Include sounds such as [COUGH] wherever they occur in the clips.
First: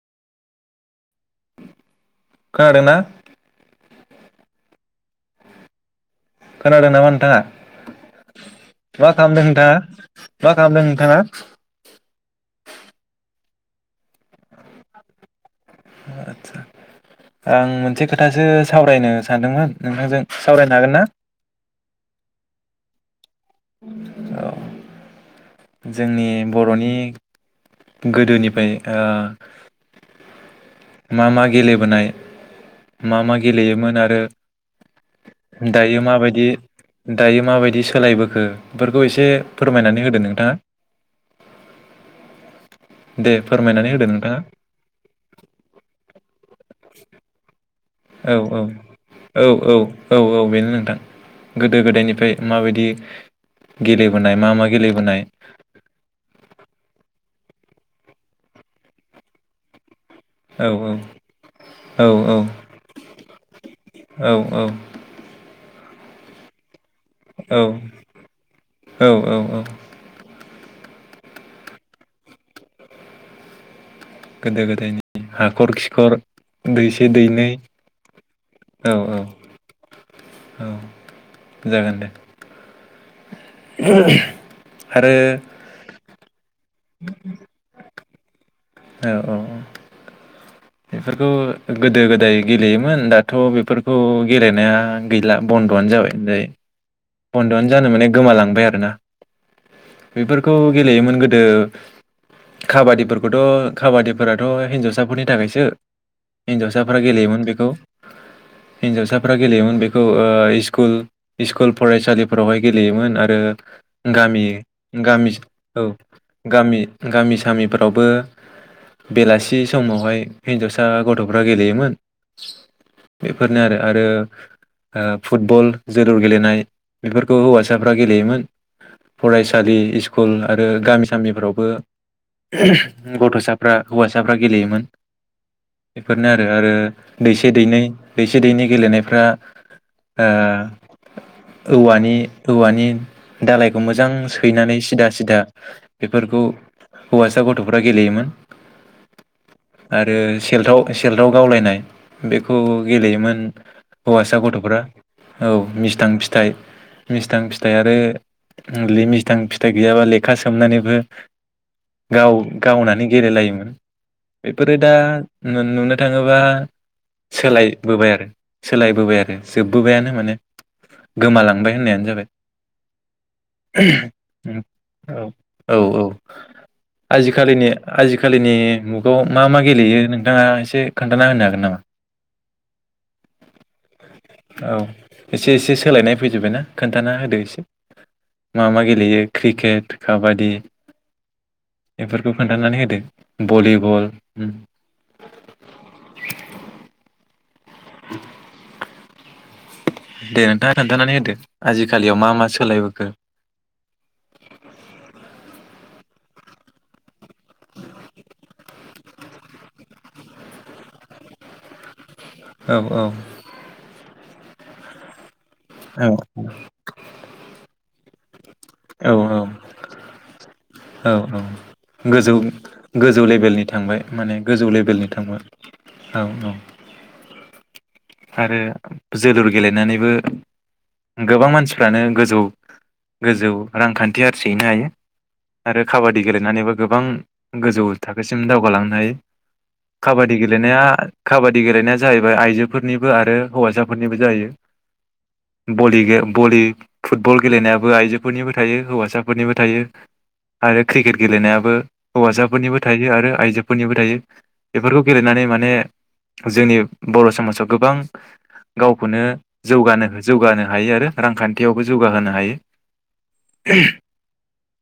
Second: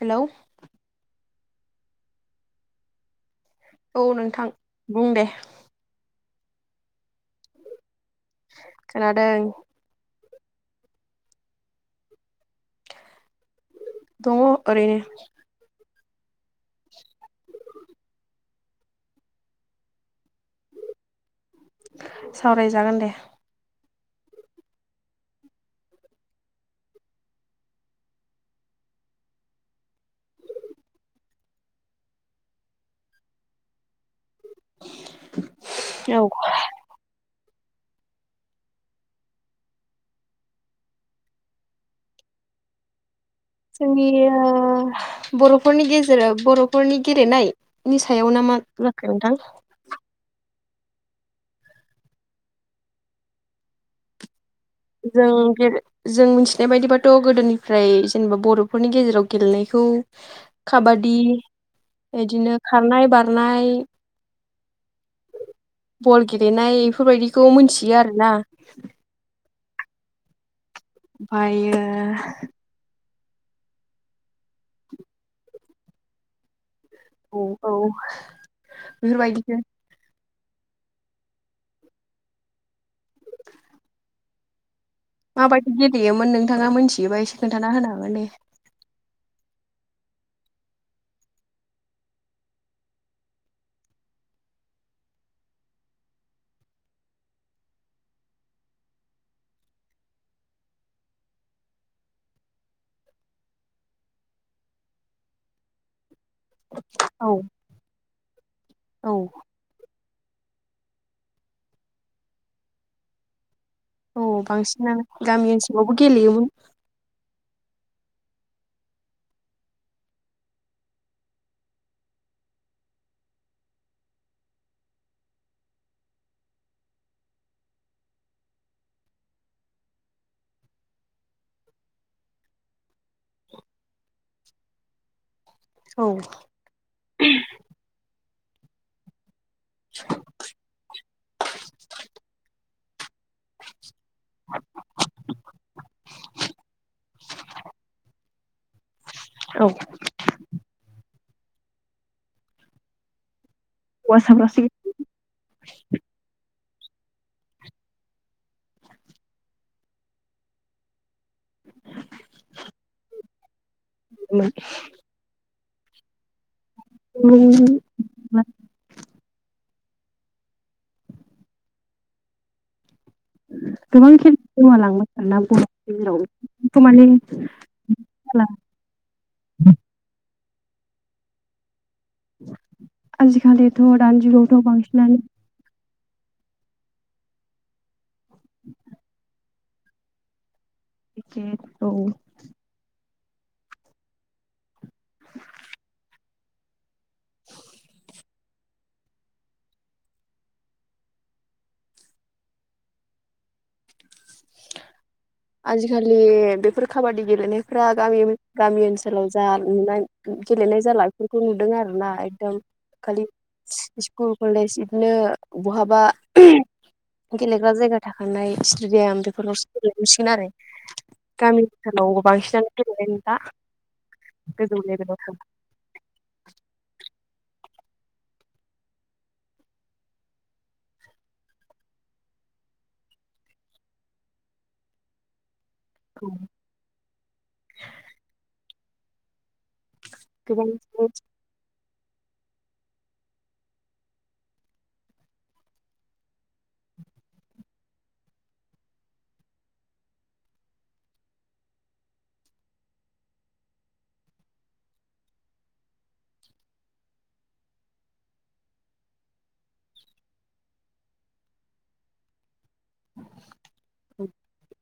हेल' खोनादोंना? औ नोंथां बुं दे खोनादों नामा नोंथाङा? मा खोनादों खालामदों नोंथाङा? मा खालामदों नोंथाङा? दङ ओरैनो। आदसा आं मोनसे खोथासो सावरायनो सानदोंमोन नोंथांजों। सावरायनो हागोन ना [INAUDIBLE] सावरायजागोन दे। औ, जोंनि बर'नि गोदोनिफ्राय ओ मा मा गेलेबोनाय मा मा गेलेयोमोन आरो दायो औ माबायदि दायो माबायदि बिदि सोलायबो खो बेफोरखौ एसे फोरमायनानै होदो नोंथाङा? [INAUDIBLE] फोरमायनानै होदो जोंनि नोंथाङा ओ बर'फोरनि गेजेराव बर'फोरनि गेलेनाय नि सायाव औ ना औ मा जाखो नोंथां औ औ औ औ बेनो नों थां गोदो गोदायनिफ्राय माबायदि गेलेबोनाय मा मा गेलेबोनाय जों गे- जों मिथिनाय बायदिबाथ' गोदोनिफ्राय जेनेबा बर'फोरनि गेजेराव गेलेनायखौ औ खाबादि औ औ इदिनो खारनाय, बारनाय औ बल गेलेनाय फोरबायदिखौ औ मिथियो आरोना औ औ फायो गोदो गोदायनि हाखर खि खर दैसे औ दैनै औ औ औ। बेफोरबायदिनो औ जागोन दे। [INAUDIBLE] माबायदि गेलेयोमोन नोंथाङा मिथि बिबा एसे खोन्थाना होनो हागोन ने औ औ औ बेफोरखौ गोदो गोदाय गेलेयोमोन दाथ' बेफोरखौ गेलेनाया गैला बन्द'आनो जाबाय होनजायो। बन्दआनो जानो माने गोमालांबाय आरोना [INAUDIBLE] बेफोरखौ गेलेयोमोन गोदो खाबादिफोरखौथ' खाबादिफोराथ' हिनजावसाफोरनि थाखायसो। हिनजावसाफ्रा औ गेलेयोमोन बेखौ औ हिन्जावसाफोरा गेलेयोमोन बे औ ओ इस्कुल इस्कुल फरायसालिफोरावहाय गेलेयोमोन आरो औ गामि बांसिनानो गामि औ ओनसोलावबो गेलेयोमोन गामि गामि गामिफ्रावबो बेलासि समावहाय हिन्जावसा गथ'फ्रा गेलेयोमोन [INAUDIBLE] बेफोरनो आरो आरो ओ फुटबल जोलुर गेलेनाय बेफोरखौ हौवासाफ्रा गेलेयोमोन फरायसालि इस्कुल आरो गामि सामिफ्रावबो गथ'साफ्रा हौवासाफ्रा गेलेयोमोन। औ बेफोरनो आरो आरो दैसे दैनै दैसे दैनि गेलेनायफ्रा आ औवानि औवानि दालायखौ मो मोजां सैनानै सिदा सिदा बेफोरखौ हौवासा गथ'फ्रा गेलेयोमोन औ आरो सेलथाव से केल्टआव गावलायनाय बेखौ गेलेयोमोन। हौवासा हौवासाफ्रासो गथ'फ्रा औ मिस्थां फिथ मिस्थां फिथाइ आरो मिस्थां फिथाइ गैयाबा लेखा सोमनानैबो गाव गावनानै गेलेलायोमोन। म बेफोरो दा नु-नुनो थाङोबा गेलेयोमोन सोलायबोबाय आरो सोलायबोबाय आरो जोब बोबायानो माने गोमालांबाय होननायानो जाबाय। गोबां खेल गोमालांबाय औ आरोना बर' औ औ गेजेराव माने आजिखालिनि जाला आजिखालिनि मुगायाव मा मा गेलेयो नों? नोंथांया एसे खोन्थाना होनो हागोन नामा? आजिखालिथ दानि जुगाव औ बांसिनानो एसे एसे सोलायनाय फैजोब्बायना खोन्थाना होदो एसे मा मा गेलेयो क्रिकेट काबादि? क्रिकेट औ बेफोरखौ खोन्थानानै होदो भलिबल [INAUDIBLE] दे नोंथाङा खोन्थानानै होदो आजिखालियाव मा मा सोलायबोखो आजिखालि बेफोर खाबादि गेलेनायफ्रा गामि गामि ओनसोलाव जा नुनाय गेलेनाय जाला बेफोरखौ नुदों आरोना औ औ खालि स्कुल कलेज बिदिनो बहाबा औ [UNINTELLIGIBLE] गेलेग्रा जायगा थाखांनाय औ स्टेडियाम बेफोरसो [UNINTELLIGIBLE] औ औ गोजौ बांसिनानो गेलेनाय गोजौ नुला लेभेलनि थांबाय माने गोजौ लेभेलनि थांबाय औ औ आरो जोलुर गेलेनानैबो गोबां मानसिफ्रानो गोजौ गोजौ रांखान्थि आर्जिनाय हैनो हायो आरो काबादि थांला गेलेनानैबो गोबां गोजौ थाखोसिम दावगालां नै काबादि गेलेनाया गोबां काबादि गेलेनाया जाहैबाय आइजो फोरनिबो आरो हौवासाफोरनिबो जायो बलि गेले बलि फुटबल गेलेनायाबो आइजोफोरनिबो थायो हौवासाफोरनिबो थायो आरो क्रिकेट गेलेनायाबो हौवासाफोरनिबो थायो आरो आइजोफोरनिबो थायो बेफोरखौ गेलेनानै माने जोंनि बर' समाजाव गोबां गावखौनो जौगानो जौगानो हायो आरो रांखान्थियावबो जौगाहोनो हायो।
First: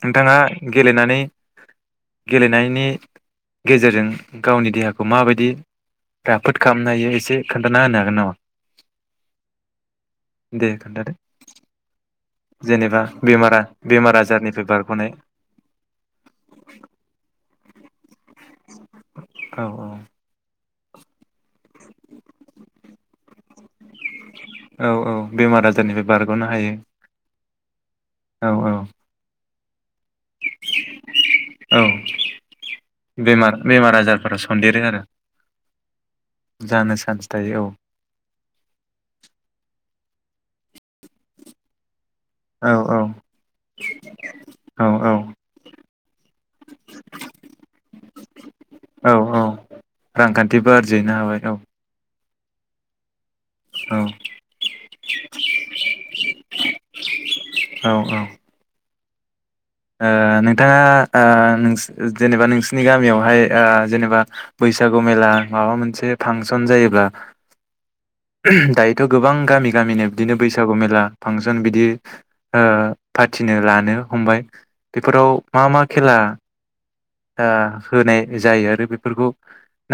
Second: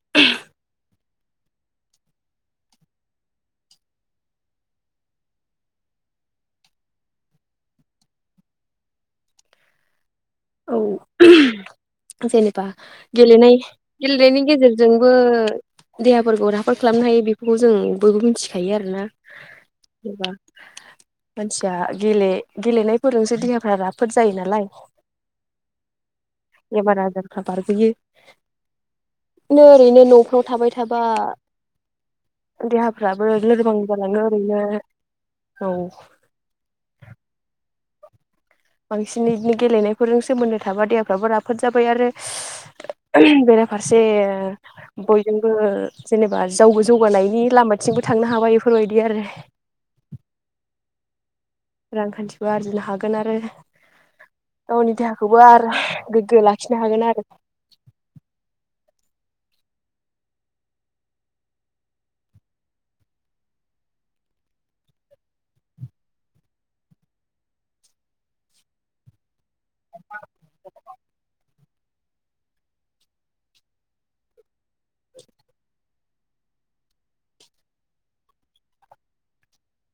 नोंथाङा गेलेनानै गेलेनायनि गेजेरजों गावनि देहाखौ माबायदि राफोद खालामनो हायो एसे खोनथाना होनो हागोन नामा? दे औ खोन्थादो जेनेबा गेलेनाय बेमारा बेमार गेलेनायनि आजारनिफ्राय गेजेरजोंबो बारग'नाय देहाफोरखौ राफोद खालामनो हायो बेखौ खौ जों बयबो मिथिखायो आरोना औ जेनेबा मानसिया गे गेलेनायफोरजोंसो देहाफ्रा राफोद जायो नालाय। औ औ बेमार आजारनिफ्राय बारग'नो हायो। बारबोयो। औ औ नै ओरैनो न'फ्राव थाबाय थाबा औ देहाफ्राबो बेमार लोरबां बेमार जालाङो आजारफोरा ओरैनो सन्देरो आरो औ। जानो चान्स थायो बांसिन गेलेनायफोरजों सोमोन्दो थाबा देहाफ्राबो राफोद जाबाय आरो औ औ ओहम बेराफारसे औ बयजोंबो जेन'बा जावबो जौगानायनि लामाथिंबो थांनो हाबाय बेफोरबायदि आरो जैनो हाबाय औ। रांखान्थिबो आरजिनो हागोन आरो औ गावनि देहाखौबो आरो गोग्गो लाखिनो हागोन आरो। औ ओ नोंथाङा ओ नोंसि जेनेबा नोंसिनि गामियावहाय जेनेबा बैसागु मेला माबा मोनसे फांसन जायोब्ला दायोथ' गोबां गामि गामिनो बिदिनो बैसागु मेला फांसन बिदि दि ओ फाथिनो लानो हमबाय। बेफोराव मा मा। खेला। ओ होनाय जायो आरो बेफोरखौ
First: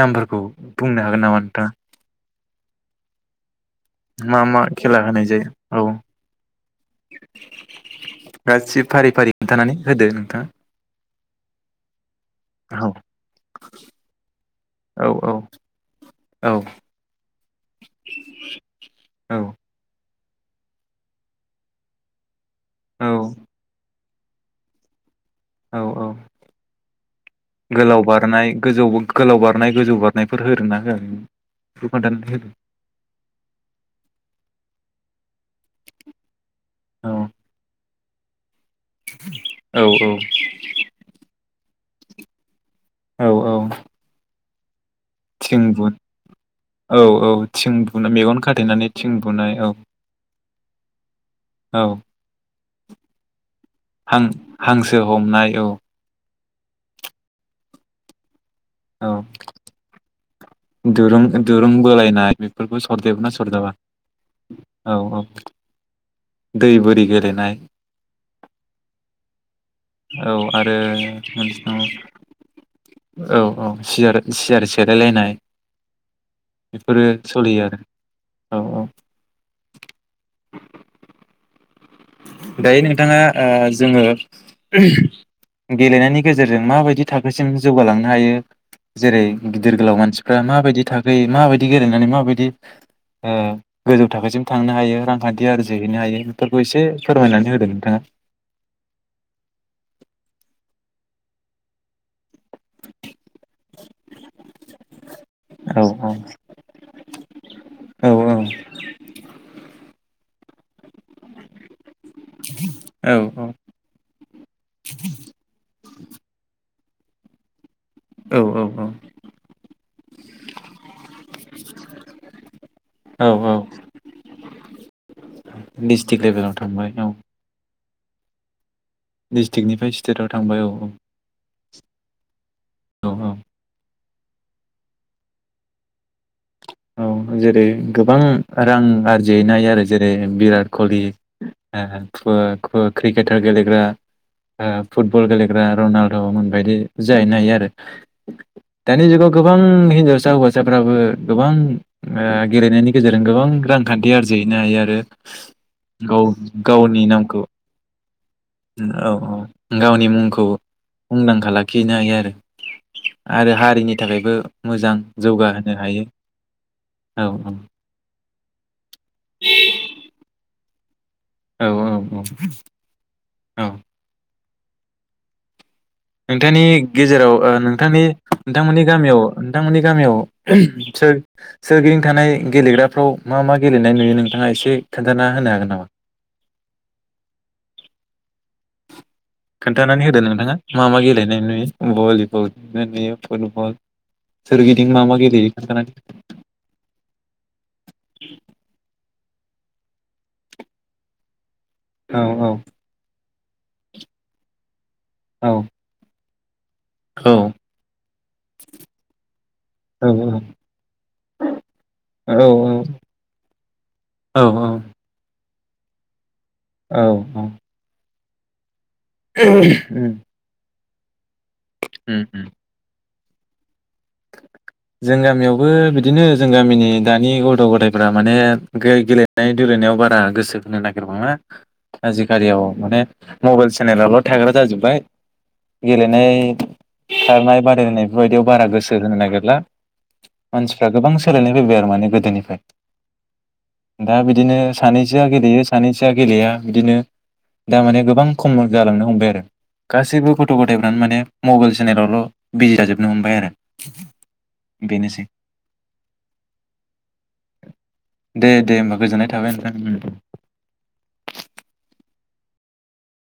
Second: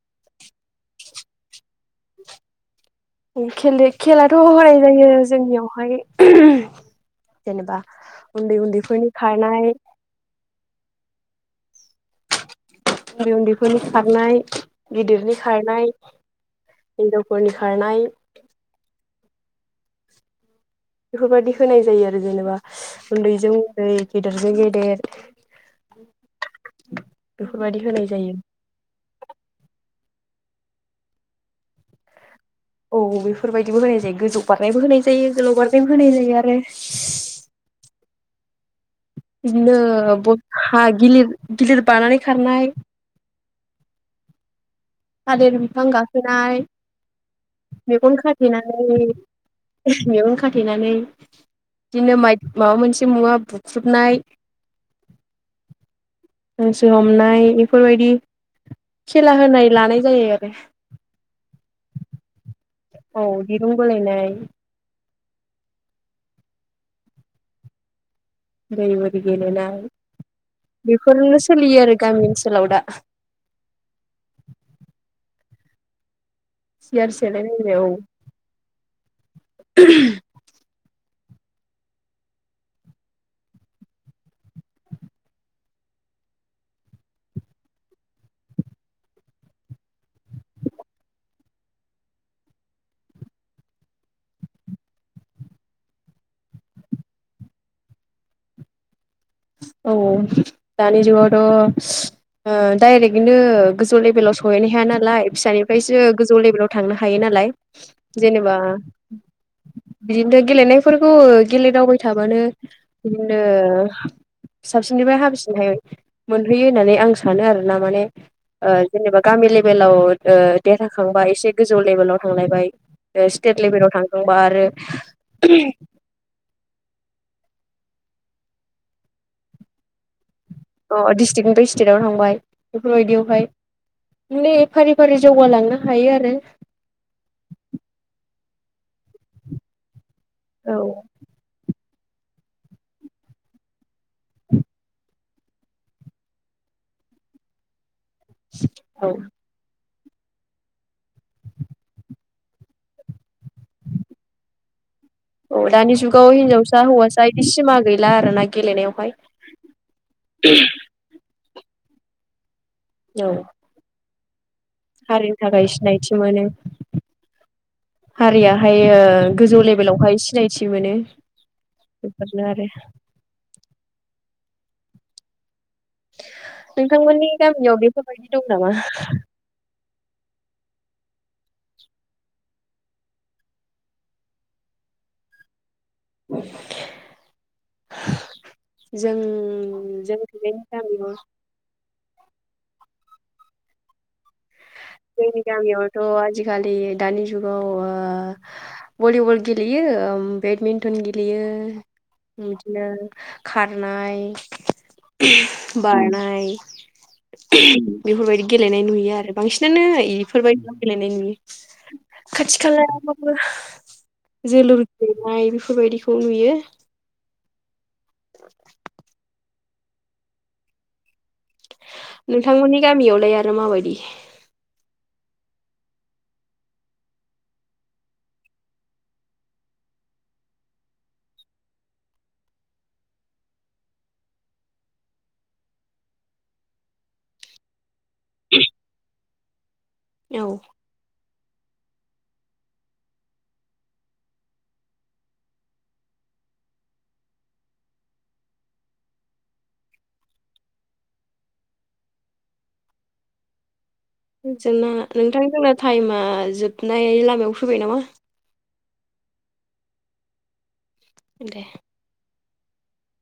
नामफोरखौ बुंनो हागोन नामा नोंथाङा? खेलि खेलाथ' मा मा होनाय खेला जायो होनाय औ जोंनियावहाय। जेनेबा उन्दै उन्दैफोरनि खारनाय। थां। उन्दै उन्दैफोरनि खारनाय। औ औ गिदिरनि खारनाय औ फोरनि खारनाय। औ। बेफोर बायदि होनाय जायो आरो जेनेबा औ उन्दैजों उन्दै गेदिरजों गेदेर औ औ बेफोरबायदि गोलाव होनाय जायो बारनाय गोजौ-गोलाव बारनाय गोजौ बार नायफोर होरना होआ बेखौ खोनथानना होदो। औ बेफोरबायदिबो होनाय जायो गोजौ बारनायबो होनाय जायो गोलाव बारनायबो होनाय जायो आरो। औ इदनो औ ब हा गिलिर गिलिर बानानै खारनाय औ औ थालिर थिं बिफां बुन गाखोनाय औ औ थिं बुन मेगन खाथेनानै थिं बुनाय औ। थेनानै बिनो मायद माबा मोनसे मुवा बुख्रुबनाय हां-हांसो हमनाय औ हांसो हमनाय बेफोरबायदि औ खेला होनाय नाय जायो आरो दुरुं दुरुंंबोलायनाय बे फोरखौ औ सरदेरोना सरजाबा दिरुं बोलायनाय औ औ दै बोरि गेलेनाय दै बोरि गेलेनाय औ आरो बेफोरनो मोनसे दङ सोलियो आरो गामि ओनसोलाव दा औ औ सियार सियार सेलायलायनाय बेफोरो सियार सोलियो सेलायलायनाय आरो औ औ औ दायो नोंथाङा ओ जोङो गेलेनायनि गेजेरजों माबायदि थाखोसिम जौगालांनो हायो। जेरै गिदिर गोलाव मानसिफ्रा माबायदि थाखोयै माबायदि गेलेनानै माबायदि ओ गोजौ थाखोसिम थांनो हायो रांखान्थि आरजिहैनो हायो बेफोर बो एसे फोरमायनानै होदों नोंथाङा। औ औ दानि जुगावथ ओ डाइरेक्टनो गोजौ लेभेलाव सहैनो हाया नालाय फिसानिफ्रायसो गोजौ लेभेलाव थांनो हायो नालाय औ जेनेबा बिदिनो गेलेनायफोरखौ गेलदावबाय थाबानो औ बिदिनो साबसिननिफाय हाबिसिनहाय मोनहैयो। होननानै आं सानो आरो नामाने औ ओ जेनेबा गामि लेभेलाव ओ देरहाखांबा एसे गोजौ लेभेलाव थांलायबाय ओ औ स्टेट औ लेभेलाव थांखांबा आरो डिस्ट्रिक लेभेलाव थांबाय डिस्ट्रिकनिफाय स्टेटआव थांबाय औ अ डिस्ट्रिकनिफाय स्टेट आव थांबाय औ बेफोरबायदियावहाय ने फारि फारि जौगालांनो हायो आरो औ जेरै गोबां रां आरजिनो हायो आरो जेर बिराट औ कलिक क-क-क्रिकेटार गेलेग्रा ओ फुटबल गेलेग्रा रनाल्डमोन बायदि जाहैनो हायो आरो। दानि औ जुगाव गोबां हिजाव सा हौवासाफ्राबो गोबां ओ गेलेनायनि गेजेरजों गोबां रांखान्थि आरजिहैनो हायो आरो औ दानि गाव जुगाव हिनजावसा गावनि हौवासा नामखौ बिदि सिमा गैला आरोना गेलेनायावहाय औ औ गावनि मुंखौ मुंदांखा लाख खिनो हायो आरो औ आरो हारिनि थाखायबो मोजां हारिनि थाखाय जौगाहोनो हायो। सिनायथि औ। हारिया हाय एयो गोजौ लेभेलावहाय सिनाय मिथि मोनो। औ औ बेफोरनो आरो औ औ। नोंथांनि नोंथांमोननि गेजेराव ओ गामियाव नोंथांनि बेफोरबायदि दं नामा नोंथांमोननि गामियाव नोंथांमोननि गामियाव सोर सोरगिदिं थानाय गेलेग्राफ्राव मा मा गेलेनाय नुयो नोंथाङा एसे खोथाना होनो हागोन नामा? [INAUDIBLE] जों जों थनायनि गामि भलि बल बिदिनो नुयो फुटबल सोरगिदिं मा मा जोंनि गेलेयो खोन्थानानै गामियावथ' आजिखालि दानि जुगाव ओ भलि बल गेलेयो ओम बेडमिन्टन गेलेयो। औ बिदिनो खारनाय औ बारनाय [INAUDIBLE] औ बेफोर बायदि गेलेनाय नुयो आरो। बांसिनानो औ एफोर बायदि गेले नुयो औ खाथि खालायावबो औ जोलुर गेलेनाय बेफ बेफोर बायदिखौ नुयो। औ। [INAUDIBLE] ओम। नोंथांमोननि गामियाव ओमफ्राय आरो माबायदि जों गामियावबो बिदिनो जों गामिनि दानि गथ गथायफ्रा माने गेलेनाय दलायनायाव बारा गोसो होनो नागिरबा आजिखालियाव माने मबाइल सेनेलावल थाग्रा जाजोब्बाय गेलेनाय खारनाय बादायलायनाय बेफोर बायदियाव बारा गोसो होहोनो नागोरला औ मानसिफ्रा गोबां सोलायनाय फैबाय आरो माने गोदोनिफ्राय दा बिदिनो सानैसोया गेलेयो सानैसोया गेलेया बिदिनो दा माने गोबां खम जालांनो हमबाय आरो गासैबो गथ गथायफ्रानो माने मबाइल सेनेलावल बिजि जाजोबनो हमबाय आरो जोंना बेनोसै नोंथां जोंना टाइमा जोबनाय लामायाव फैबाय नामा गोजोन्नाय थाबाय नोंथां उम दे